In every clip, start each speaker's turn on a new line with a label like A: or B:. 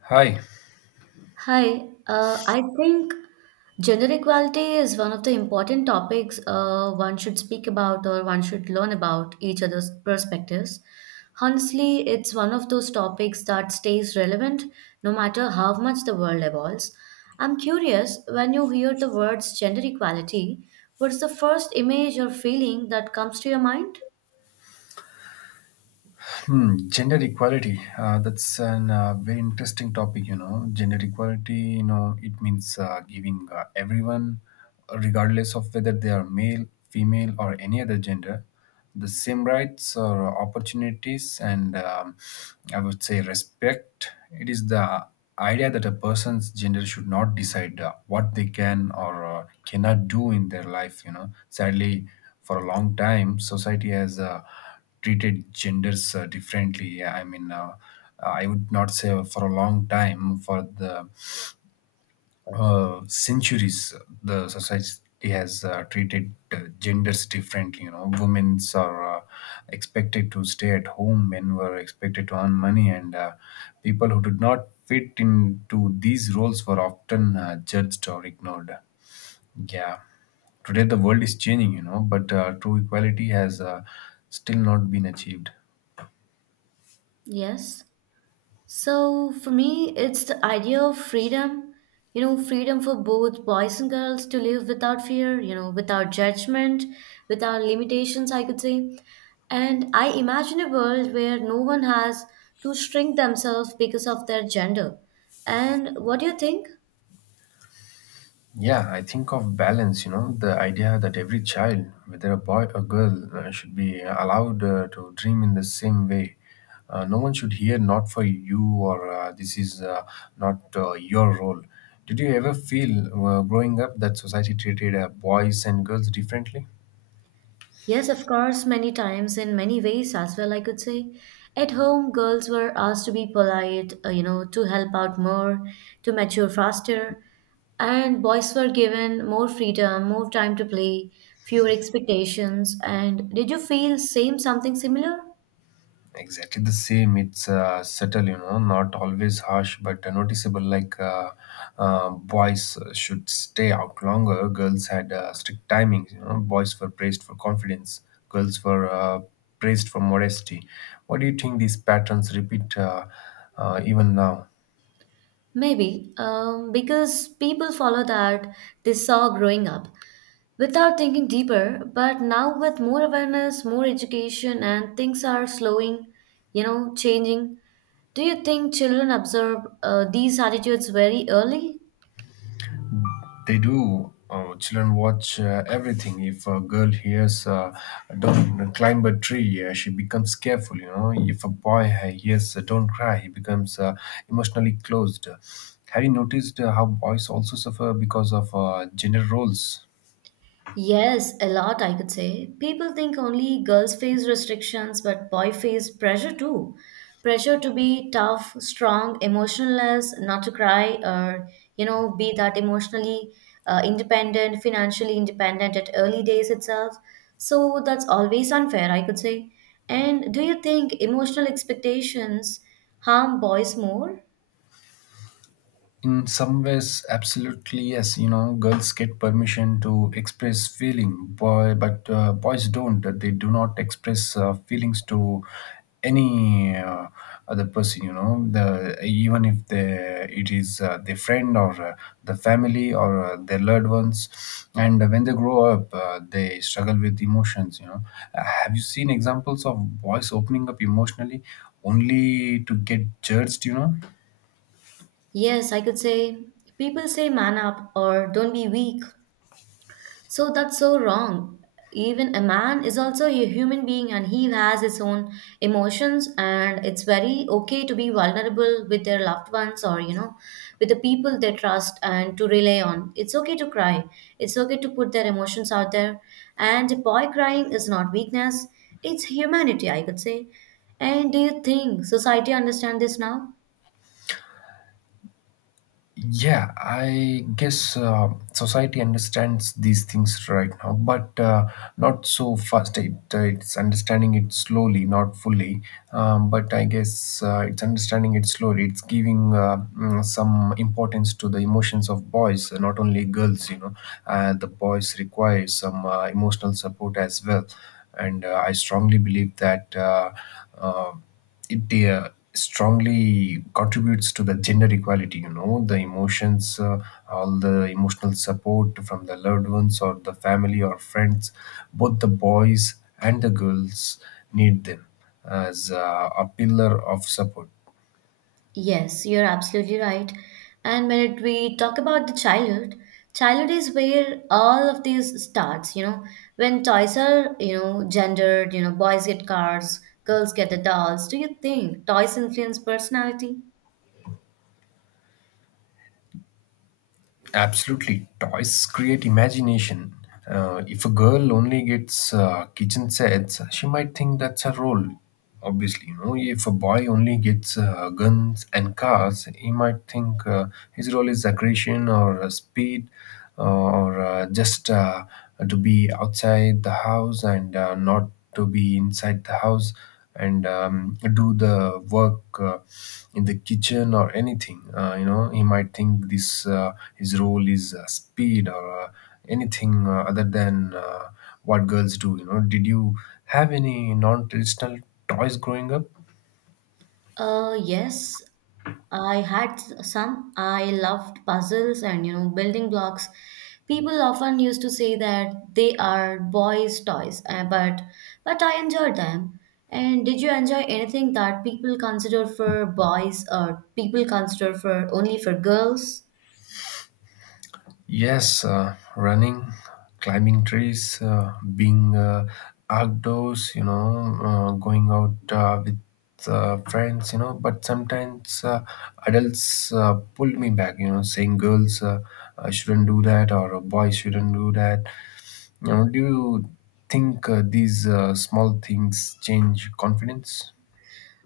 A: Hi,
B: I think gender equality is one of the important topics one should speak about or one should learn about each other's perspectives. Honestly, it's one of those topics that stays relevant no matter how much the world evolves. I'm curious, when you hear the words gender equality, what's the first image or feeling that comes to your mind?
A: gender equality. That's an very interesting topic. You know, gender equality. You know, it means giving everyone, regardless of whether they are male, female, or any other gender, the same rights or opportunities, and I would say respect. It is the idea that a person's gender should not decide what they can or cannot do in their life. You know, sadly, for a long time, society has treated genders differently. Yeah, I mean, I would not say for a long time, for the centuries, the society has treated genders differently. You know, women are expected to stay at home, men were expected to earn money, and people who did not fit into these roles were often judged or ignored. Yeah, today the world is changing, you know, but true equality has still not been achieved.
B: Yes. So for me, it's the idea of freedom, you know, freedom for both boys and girls to live without fear, you know, without judgment, without limitations, I could say. And I imagine a world where no one has to shrink themselves because of their gender. And what do you think?
A: Yeah, I think of balance, you know, the idea that every child, whether a boy or girl, should be allowed to dream in the same way. No one should hear not for you or this is not your role. Did you ever feel growing up that society treated boys and girls differently?
B: Yes, of course, many times in many ways as well, I could say. At home, girls were asked to be polite, you know, to help out more, to mature faster, and boys were given more freedom, more time to play, fewer expectations. And did you feel same something similar?
A: Exactly the same. It's subtle, you know, not always harsh but noticeable, like boys should stay out longer, girls had strict timings. You know, boys were praised for confidence, girls were praised for modesty. What do you think, these patterns repeat even now?
B: Maybe, because people follow that they saw growing up, without thinking deeper. But now with more awareness, more education, and things are slowing, you know, changing. Do you think children observe these attitudes very early?
A: They do. Children watch everything. If a girl hears, don't climb a tree, she becomes careful, you know. If a boy hears, don't cry, he becomes emotionally closed. Have you noticed how boys also suffer because of gender roles?
B: Yes, a lot, I could say. People think only girls face restrictions, but boy face pressure too. Pressure to be tough, strong, emotionless, not to cry, or you know, be that emotionally independent, financially independent at early days itself. So that's always unfair, I could say. And do you think emotional expectations harm boys more?
A: In some ways, absolutely yes. You know, girls get permission to express feeling, boy, but boys don't, that they do not express feelings to any other person, you know, the even if they, it is their friend or the family or their loved ones, and when they grow up, they struggle with emotions, you know. Have you seen examples of boys opening up emotionally only to get judged, you know?
B: Yes, I could say, people say man up or don't be weak. So that's so wrong. Even a man is also a human being and he has his own emotions, and it's very okay to be vulnerable with their loved ones, or you know, with the people they trust and to rely on. It's okay to cry. It's okay to put their emotions out there. And a boy crying is not weakness, it's humanity, I could say. And do you think society understand this now?
A: Yeah, I guess society understands these things right now, but not so fast. It's understanding it slowly, not fully. But I guess it's understanding it slowly. It's giving some importance to the emotions of boys, not only girls. You know, the boys require some emotional support as well, and I strongly believe that. Uh, it strongly contributes to the gender equality, you know, the emotions, all the emotional support from the loved ones or the family or friends, both the boys and the girls need them as a pillar of support.
B: Yes, you're absolutely right. And when it, we talk about the childhood, childhood is where all of these starts, you know, when toys are, you know, gendered, you know, boys get cars, girls get the dolls. Do you think toys influence personality?
A: Absolutely, toys create imagination. If a girl only gets kitchen sets, she might think that's her role. Obviously, you know, if a boy only gets guns and cars, he might think his role is aggression or speed, or just to be outside the house and not to be inside the house and do the work in the kitchen or anything. You know, he might think this his role is speed or anything other than what girls do. You know, did you have any non-traditional toys growing up?
B: Yes, I had some. I loved puzzles and you know building blocks. People often used to say that they are boys' toys, but I enjoyed them. And did you enjoy anything that people consider for boys or people consider for only for girls?
A: Yes, running, climbing trees, being outdoors, you know, going out with friends, you know. But sometimes adults pull me back, you know, saying girls shouldn't do that or boys shouldn't do that. You know, do you think these small things change confidence?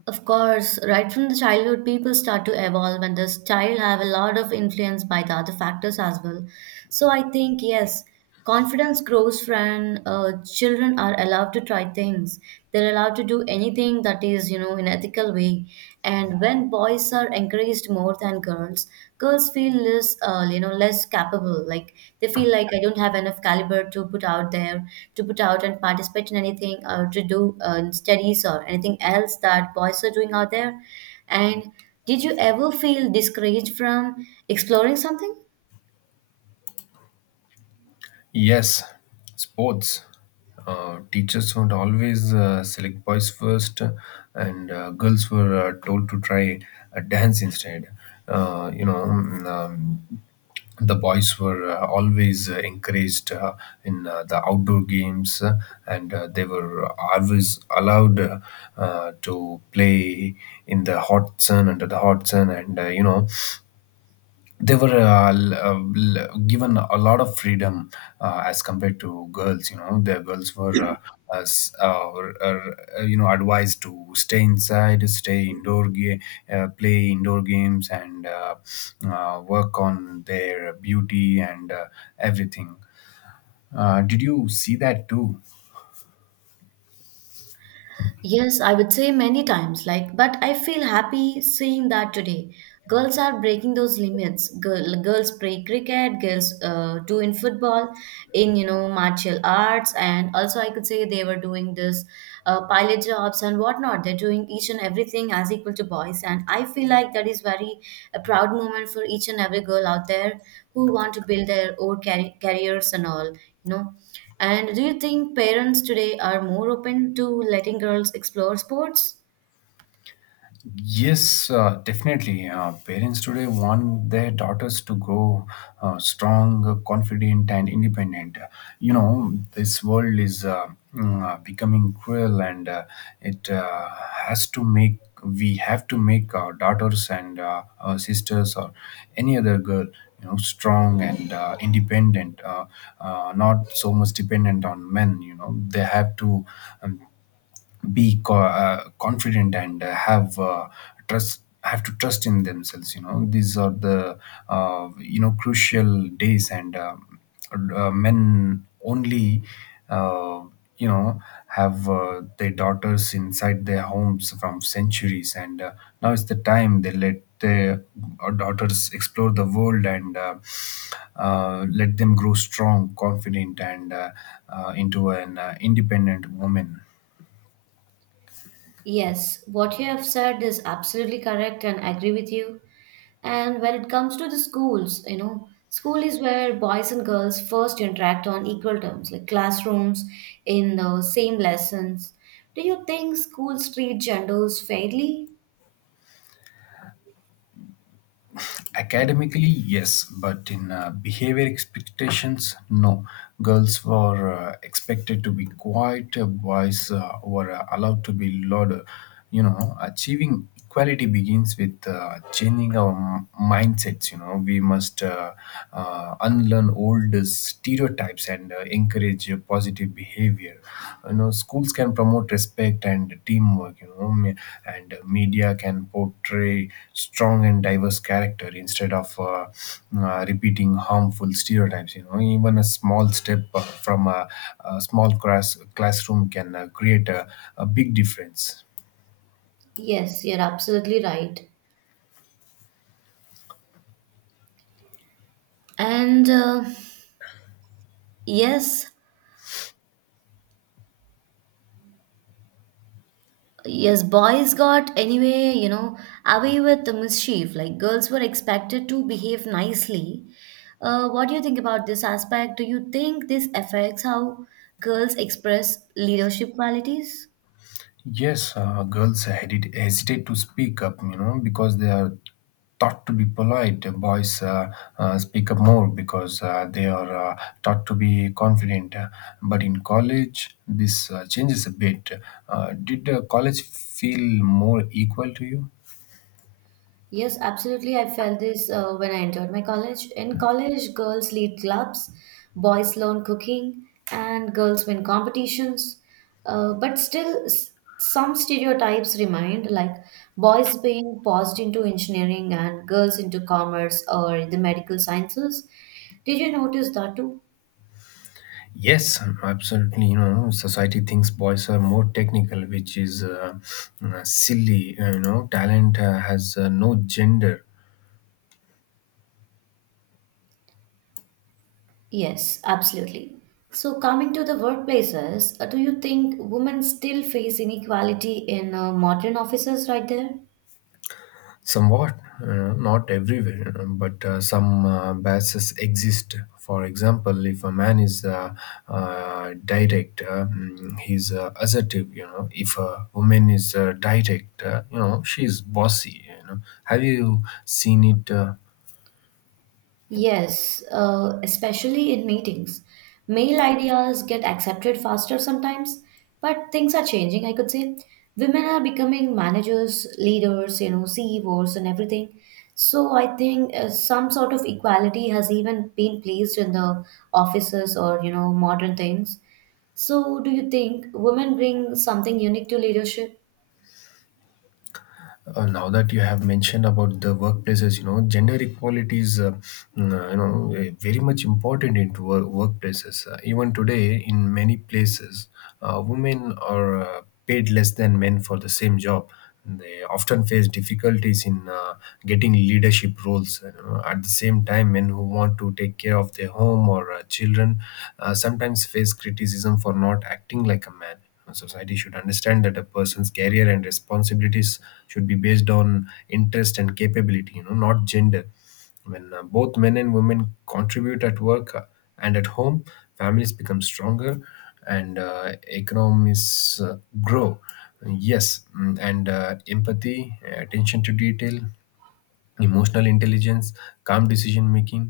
B: Of course, right from the childhood, people start to evolve, and the style have a lot of influence by the other factors as well. So I think yes, confidence grows when children are allowed to try things. They're allowed to do anything that is, you know, in ethical way. And when boys are encouraged praised more than girls. Girls feel less, you know, less capable. Like they feel like I don't have enough caliber to put out there, to put out and participate in anything or to do studies or anything else that boys are doing out there. And did you ever feel discouraged from exploring something?
A: Yes, sports. Teachers would always select boys first, and girls were told to try a dance instead. Uh, you know, mm, um, the boys were always encouraged in the outdoor games, and they were always allowed to play in the hot sun, under the hot sun, and you know, they were given a lot of freedom as compared to girls, you know, their girls were you know, advised to stay inside, stay indoor play indoor games, and work on their beauty and everything. Did you see that too?
B: Yes, I would say many times, like, but I feel happy seeing that today. Girls are breaking those limits. Girls play cricket, girls do in football, in, you know, martial arts, and also I could say they were doing this pilot jobs and whatnot. They're doing each and everything as equal to boys, and I feel like that is very a proud moment for each and every girl out there who want to build their own careers and all, you know. And do you think parents today are more open to letting girls explore sports?
A: Yes, definitely. Parents today want their daughters to grow strong, confident, and independent. You know, this world is becoming cruel, and it has to make, we have to make our daughters and our sisters or any other girl, you know, strong and independent, not so much dependent on men. You know, they have to um, be confident and have trust, have to trust in themselves. You know, these are the you know, crucial days, and men only uh, you know, have their daughters inside their homes from centuries, and now it's the time they let their daughters explore the world and let them grow strong, confident, and into an independent woman.
B: Yes, what you have said is absolutely correct and I agree with you. And when it comes to the schools, you know, school is where boys and girls first interact on equal terms, like classrooms in the same lessons. Do you think schools treat genders fairly?
A: Academically, yes, but in behavior expectations, no. Girls were expected to be quiet, boys were allowed to be louder. You know, achieving equality begins with changing our mindsets. You know, we must unlearn old stereotypes and encourage positive behavior. You know, schools can promote respect and teamwork. You know, and media can portray strong and diverse character instead of repeating harmful stereotypes. You know, even a small step from a small classroom can create a big difference.
B: Yes, you're absolutely right. And uh, yes, Yes, boys got anyway, you know, away with the mischief. Like girls were expected to behave nicely. What do you think about this aspect? Do you think this affects how girls express leadership qualities?
A: Yes, girls hesitate to speak up, you know, because they are taught to be polite. Boys speak up more because they are taught to be confident. But in college, this changes a bit. Did college feel more equal to you?
B: Yes, absolutely. I felt this when I entered my college. In college, girls lead clubs, boys learn cooking, and girls win competitions. But still, some stereotypes remain, like boys being forced into engineering and girls into commerce or the medical sciences. Did you notice that too?
A: Yes, absolutely. You know, society thinks boys are more technical, which is silly. You know, talent has no gender.
B: Yes, absolutely. So, coming to the workplaces, do you think women still face inequality in modern offices right there?
A: Somewhat, not everywhere, you know, but some biases exist. For example, if a man is direct, he's assertive. You know, if a woman is direct, you know, she's bossy. You know, have you seen it?
B: Yes, especially in meetings. Male ideas get accepted faster sometimes, but things are changing, I could say. Women are becoming managers, leaders, you know, CEOs, and everything. So I think some sort of equality has even been placed in the offices or, you know, modern things. So do you think women bring something unique to leadership?
A: Now that you have mentioned about the workplaces, you know, gender equality is very much important into workplaces. Even today in many places, women are paid less than men for the same job. They often face difficulties in getting leadership roles, you know. At the same time, men who want to take care of their home or children sometimes face criticism for not acting like a man. A society should understand that a person's career and responsibilities should be based on interest and capability, you know, not gender. When both men and women contribute at work and at home, families become stronger, and economies grow. Yes, and empathy, attention to detail, emotional intelligence, calm decision making.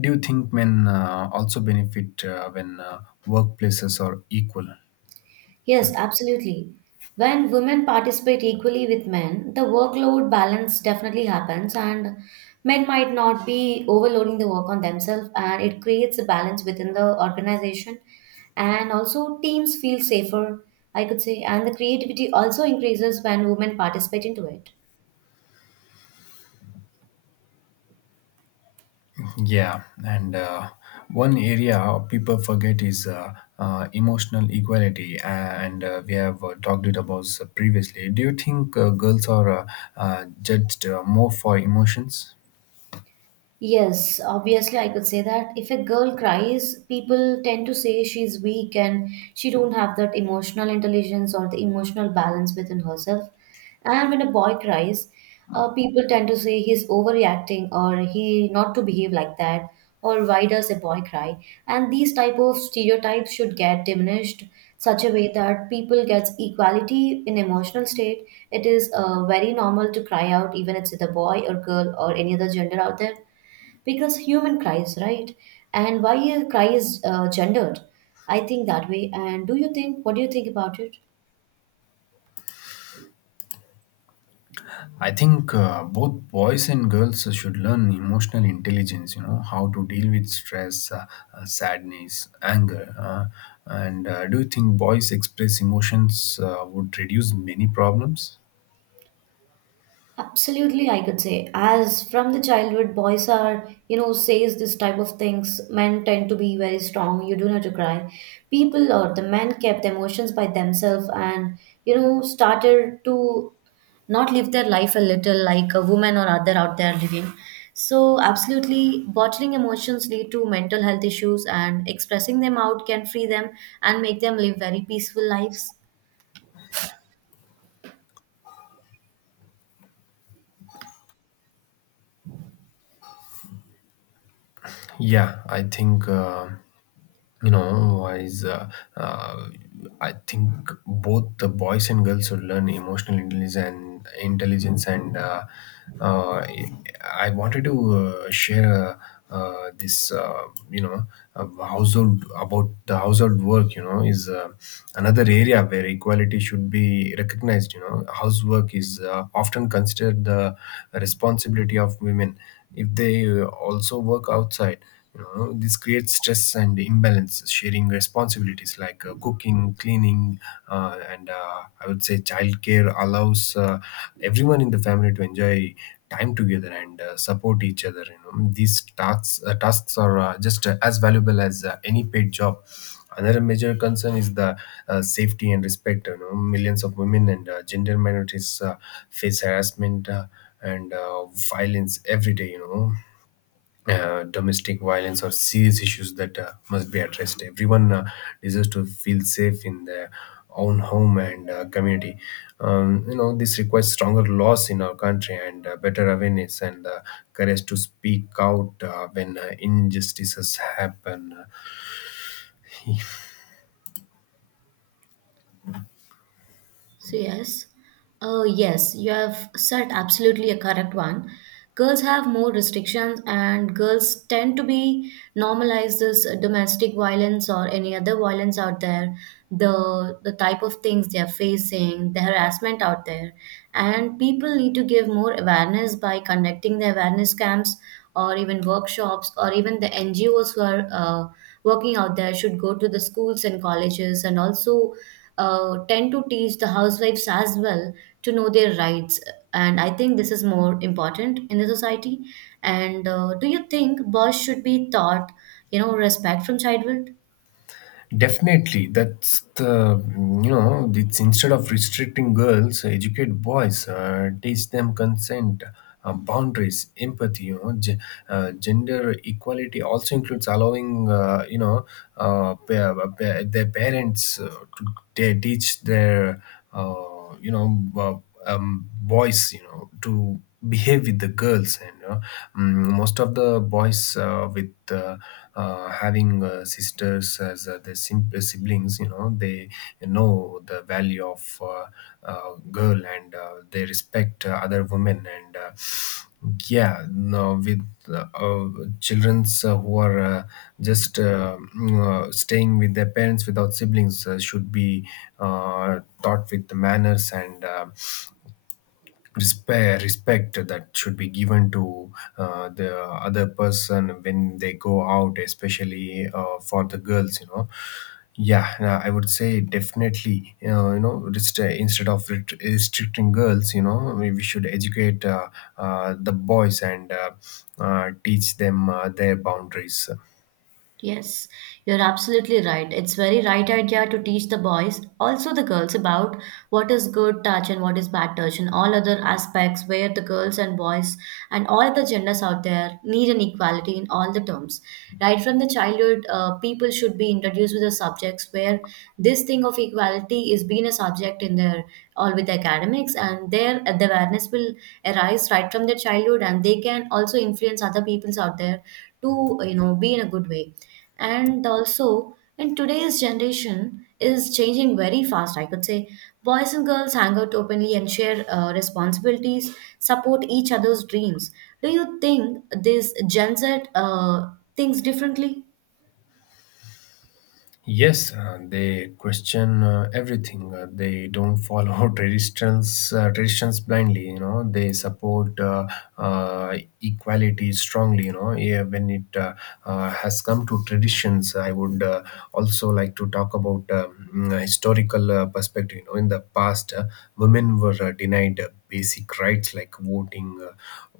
A: Do you think men also benefit when workplaces are equal?
B: Yes, absolutely. When women participate equally with men, the workload balance definitely happens, and men might not be overloading the work on themselves, and it creates a balance within the organization. And also, teams feel safer, I could say, and the creativity also increases when women participate into it.
A: Yeah, and one area people forget is emotional equality, and we have talked it about previously. Do you think girls are judged more for emotions?
B: Yes, obviously I could say that if a girl cries, people tend to say she's weak and she don't have that emotional intelligence or the emotional balance within herself. And when a boy cries, people tend to say he's overreacting or he not to behave like that or why does a boy cry? And these type of stereotypes should get diminished such a way that people gets equality in emotional state. It is very normal to cry out even if it's a boy or girl or any other gender out there because human cries, right? And why a cry is gendered? I think that way. And do you think? What do you think about it?
A: I think both boys and girls should learn emotional intelligence, you know, how to deal with stress, sadness, anger. And do you think boys express emotions would reduce many problems?
B: Absolutely, I could say. As from the childhood, boys are, you know, says this type of things. Men tend to be very strong. You do not to cry. People or the men kept emotions by themselves and, you know, started to not live their life a little like a woman or other out there living. So, absolutely, bottling emotions lead to mental health issues, and expressing them out can free them and make them live very peaceful lives.
A: Yeah, I think you know, wise. Uh, I think both the boys and girls should learn emotional intelligence and intelligence. And uh, I wanted to share this, you know, household about the household work. You know, is another area where equality should be recognized. You know, housework is often considered the responsibility of women if they also work outside. You know, this creates stress and imbalance. Sharing responsibilities like cooking, cleaning, and I would say childcare allows everyone in the family to enjoy time together and support each other. You know, these tasks are just as valuable as any paid job. Another major concern is the safety and respect. You know, millions of women and gender minorities face harassment, and violence every day. You know, domestic violence or serious issues that must be addressed. Everyone deserves to feel safe in their own home and community. You know, this requires stronger laws in our country and better awareness and courage to speak out when injustices happen.
B: So yes, oh yes, you have said absolutely a correct one. Girls have more restrictions, and girls tend to be normalize this domestic violence or any other violence out there. The type of things they are facing, the harassment out there, and people need to give more awareness by conducting the awareness camps or even workshops or even the NGOs who are working out there should go to the schools and colleges and also tend to teach the housewives as well to know their rights. And I think this is more important in the society. And do you think boys should be taught, you know, respect from childhood?
A: Definitely, that's the you know, it's, instead of restricting girls, educate boys, teach them consent, boundaries, empathy. You know, gender equality also includes allowing, you know, their parents to they teach their. You know, uh, boys, you know, to behave with the girls. And, you know, most of the boys, with having sisters as their siblings, you know, they know the value of girl, and they respect other women. And yeah, no, with children's who are just staying with their parents without siblings should be taught with the manners and respect. Respect that should be given to the other person when they go out, especially for the girls, you know. Yeah, I would say definitely, you know, instead of restricting girls, you know, we should educate, the boys and teach them their boundaries.
B: Yes, you're absolutely right. It's very right idea to teach the boys, also the girls, about what is good touch and what is bad touch and all other aspects where the girls and boys and all other genders out there need an equality in all the terms. Right from the childhood, people should be introduced with the subjects where this thing of equality is being a subject in their all with academics and their the awareness will arise right from their childhood and they can also influence other peoples out there to you know be in a good way. And also in today's generation is changing very fast, I could say, boys and girls hang out openly and share responsibilities, support each other's dreams. Do you think this Gen Z thinks differently?
A: Yes, they question everything. They don't follow traditions blindly. You know, they support, equality strongly. You know, yeah, when it has come to traditions, I would also like to talk about historical perspective. You know, in the past, women were denied basic rights like voting,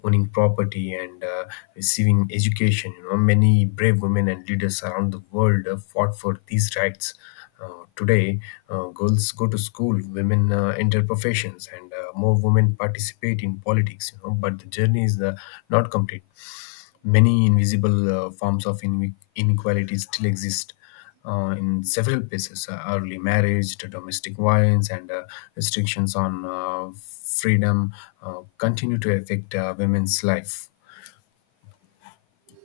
A: owning property, and receiving education. You know, many brave women and leaders around the world fought for these rights. Today, girls go to school, women enter professions, and more women participate in politics. You know, but the journey is not complete. Many invisible forms of inequality still exist in several places, early marriage, to domestic violence, and restrictions on freedom continue to affect women's life.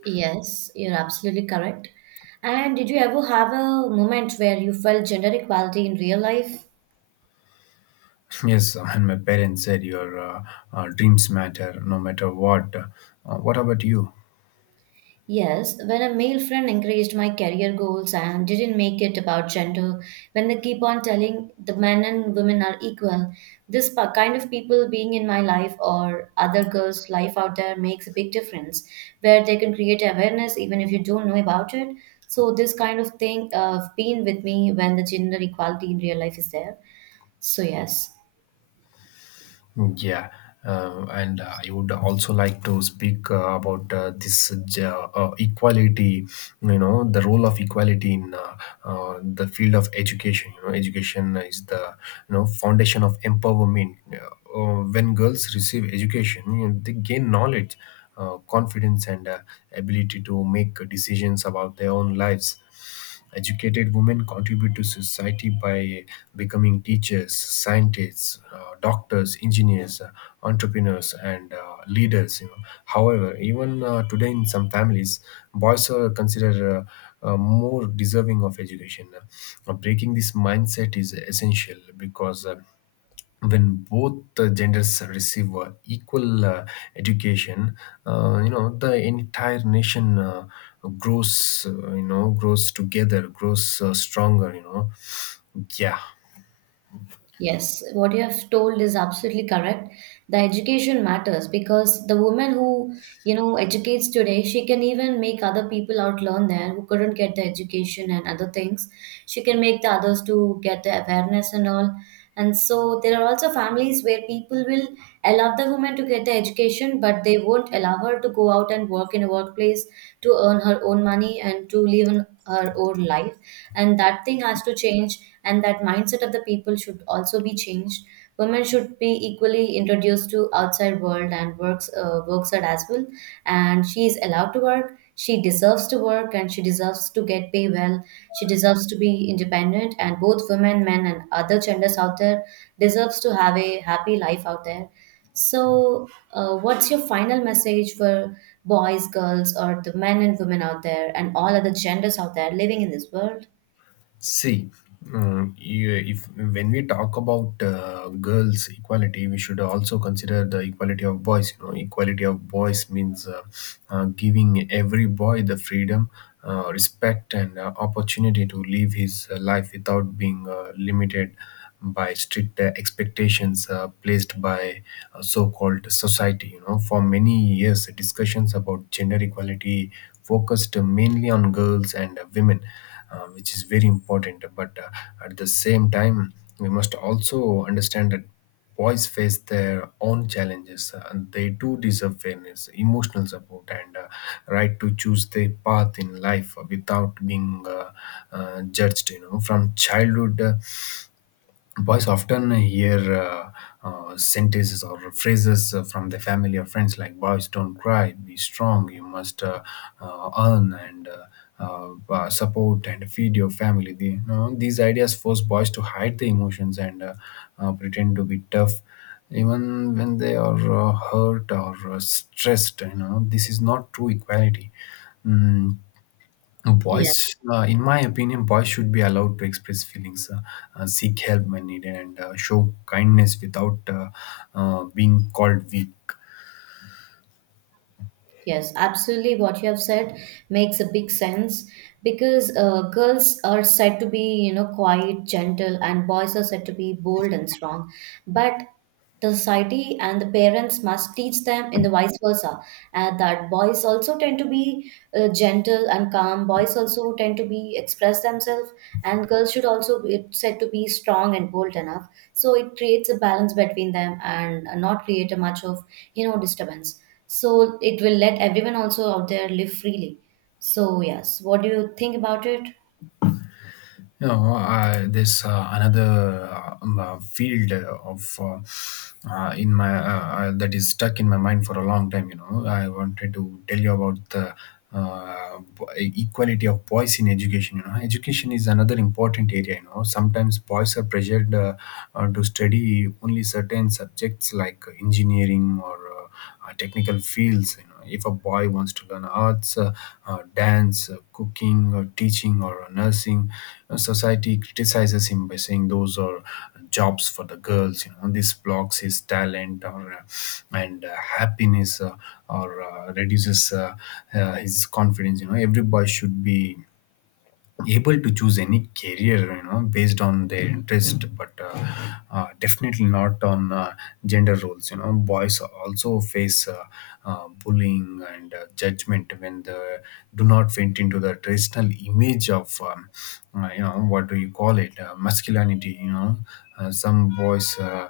B: Yes, you're absolutely correct. And did you ever have a moment where you felt gender equality in real life?
A: Yes, and my parents said your, dreams matter no matter what. What about you?
B: Yes, when a male friend encouraged my career goals and didn't make it about gender, when they keep on telling the men and women are equal, this kind of people being in my life or other girls' life out there makes a big difference where they can create awareness even if you don't know about it. So, this kind of thing been with me when the gender equality in real life is there. So, yes.
A: Yeah, and I would also like to speak about this, equality. You know, the role of equality in, the field of education. You know, education is the, you know, foundation of empowerment. When girls receive education, you know, they gain knowledge, confidence, and ability to make decisions about their own lives. Educated women contribute to society by becoming teachers, scientists, doctors, engineers, entrepreneurs, and leaders, you know. However, even today in some families, boys are considered, more deserving of education. Breaking this mindset is essential because when both the genders receive equal education, you know, the entire nation grows, you know, grows together, grows stronger, you know. Yeah.
B: Yes, what you have told is absolutely correct. The education matters because the woman who, you know, educates today, she can even make other people out learn there who couldn't get the education and other things. She can make the others to get the awareness and all. And so there are also families where people will allow the woman to get the education, but they won't allow her to go out and work in a workplace to earn her own money and to live in her own life. And that thing has to change, and that mindset of the people should also be changed. Women should be equally introduced to outside world and works work side as well, and she is allowed to work, she deserves to work, and she deserves to get paid well. She deserves to be independent, and both women, men, and other genders out there deserves to have a happy life out there. So what's your final message for boys, girls, or the men and women out there and all other genders out there living in this world?
A: See, you, if when we talk about girls' equality, we should also consider the equality of boys. You know, equality of boys means, giving every boy the freedom, respect, and opportunity to live his life without being limited by strict expectations placed by so-called society. You know, for many years, discussions about gender equality focused mainly on girls and women, which is very important. But at the same time, we must also understand that boys face their own challenges and they do deserve fairness, emotional support, and right to choose their path in life without being, judged. You know, from childhood, boys often hear, sentences or phrases from their family or friends like, boys don't cry, be strong, you must earn and support and feed your family. You know, these ideas force boys to hide their emotions and, pretend to be tough even when they are hurt or stressed, you know. This is not true equality. Mm,
B: Yeah.
A: Boys, in my opinion, boys should be allowed to express feelings, seek help when needed, and show kindness without, being called weak.
B: Yes, absolutely. What you have said makes a big sense, because girls are said to be, you know, quiet, gentle, and boys are said to be bold and strong. But the society and the parents must teach them in the vice versa, and that boys also tend to be gentle and calm. Boys also tend to be express themselves, and girls should also be said to be strong and bold enough. So it creates a balance between them and not create a much of, you know, disturbance, so it will let everyone also out there live freely. So yes, what do you think about it?
A: You know, I, there's another, field of, in my, that is stuck in my mind for a long time. You know, I wanted to tell you about the equality of boys in education. You know, education is another important area. You know, sometimes boys are pressured, to study only certain subjects like engineering or technical fields. You know, if a boy wants to learn arts, dance, cooking, or teaching, or nursing, society criticizes him by saying those are jobs for the girls. You know, this blocks his talent or, and happiness, or reduces, his confidence. You know, every boy should be able to choose any career, you know, based on their interest, but definitely not on gender roles. You know, boys also face, bullying and judgment when they do not fit into the traditional image of, you know, what do you call it, masculinity, you know. Some boys, uh,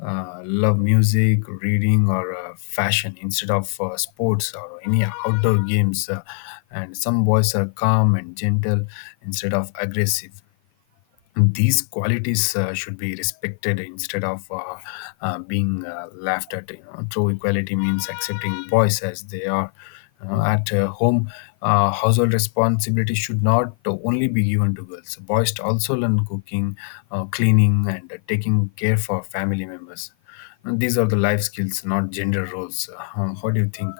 A: uh, love music, reading, or fashion instead of sports or any outdoor games. And some boys are calm and gentle instead of aggressive. These qualities should be respected instead of, being laughed at. You know, true equality means accepting boys as they are. You know, at home, household responsibility should not only be given to girls. Boys to also learn cooking, cleaning, and taking care for family members. And these are the life skills, not gender roles. What do you think?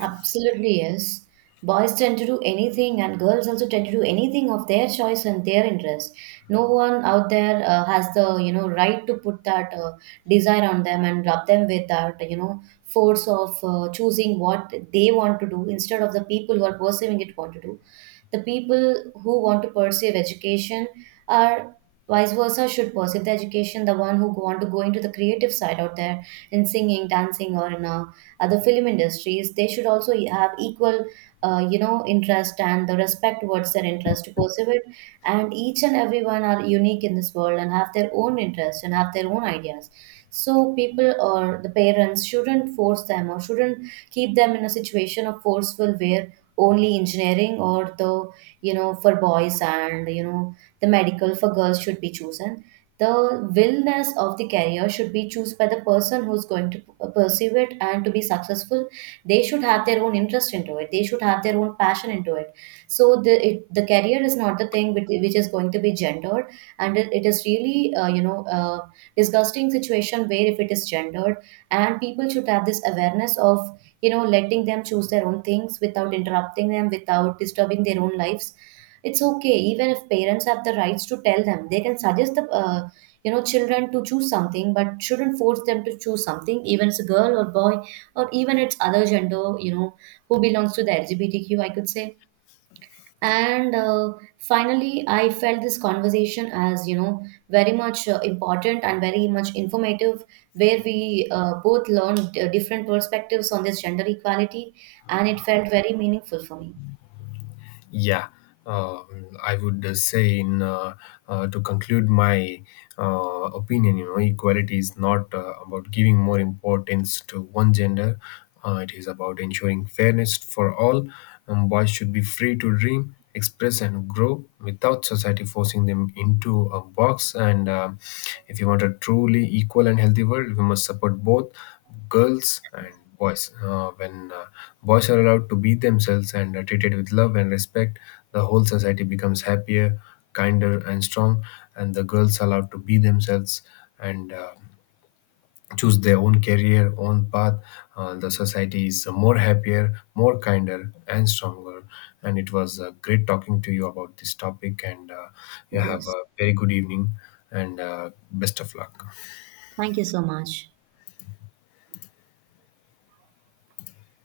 B: Absolutely, yes. Boys tend to do anything, and girls also tend to do anything of their choice and their interest. No one out there has the, you know, right to put that desire on them and rub them with that, you know, force of choosing what they want to do instead of the people who are pursuing it want to do. The people who want to pursue education are vice versa should pursue the education. The one who want to go into the creative side out there in singing, dancing, or in a other film industries, they should also have equal, you know, interest and the respect towards their interest to pursue it. And each and everyone are unique in this world and have their own interests and have their own ideas. So people or the parents shouldn't force them or shouldn't keep them in a situation of forceful where only engineering or the, you know, for boys and, you know, the medical for girls should be chosen. The willness of the career should be chosen by the person who's going to pursue it, and to be successful they should have their own interest into it, they should have their own passion into it. So the career is not the thing which is going to be gendered, and it is really you know, disgusting situation where if it is gendered. And people should have this awareness of, you know, letting them choose their own things without interrupting them, without disturbing their own lives. It's okay, even if parents have the rights to tell them, they can suggest the, you know, children to choose something, but shouldn't force them to choose something, even it's a girl or boy, or even it's other gender, you know, who belongs to the LGBTQ I could say. And finally, I felt this conversation as, you know, very much important and very much informative, where we both learned different perspectives on this gender equality, and it felt very meaningful for me.
A: Yeah, I would say in, to conclude my, opinion, you know, equality is not about giving more importance to one gender. It is about ensuring fairness for all. Boys should be free to dream, express, and grow without society forcing them into a box. And if you want a truly equal and healthy world, we must support both girls and boys. When boys are allowed to be themselves and are treated with love and respect, the whole society becomes happier, kinder, and strong. And the girls are allowed to be themselves and choose their own career, own path. The society is more happier, more kinder, and stronger. And it was great talking to you about this topic. And you have
B: Yes.
A: a very good evening and best of luck.
B: Thank you so much.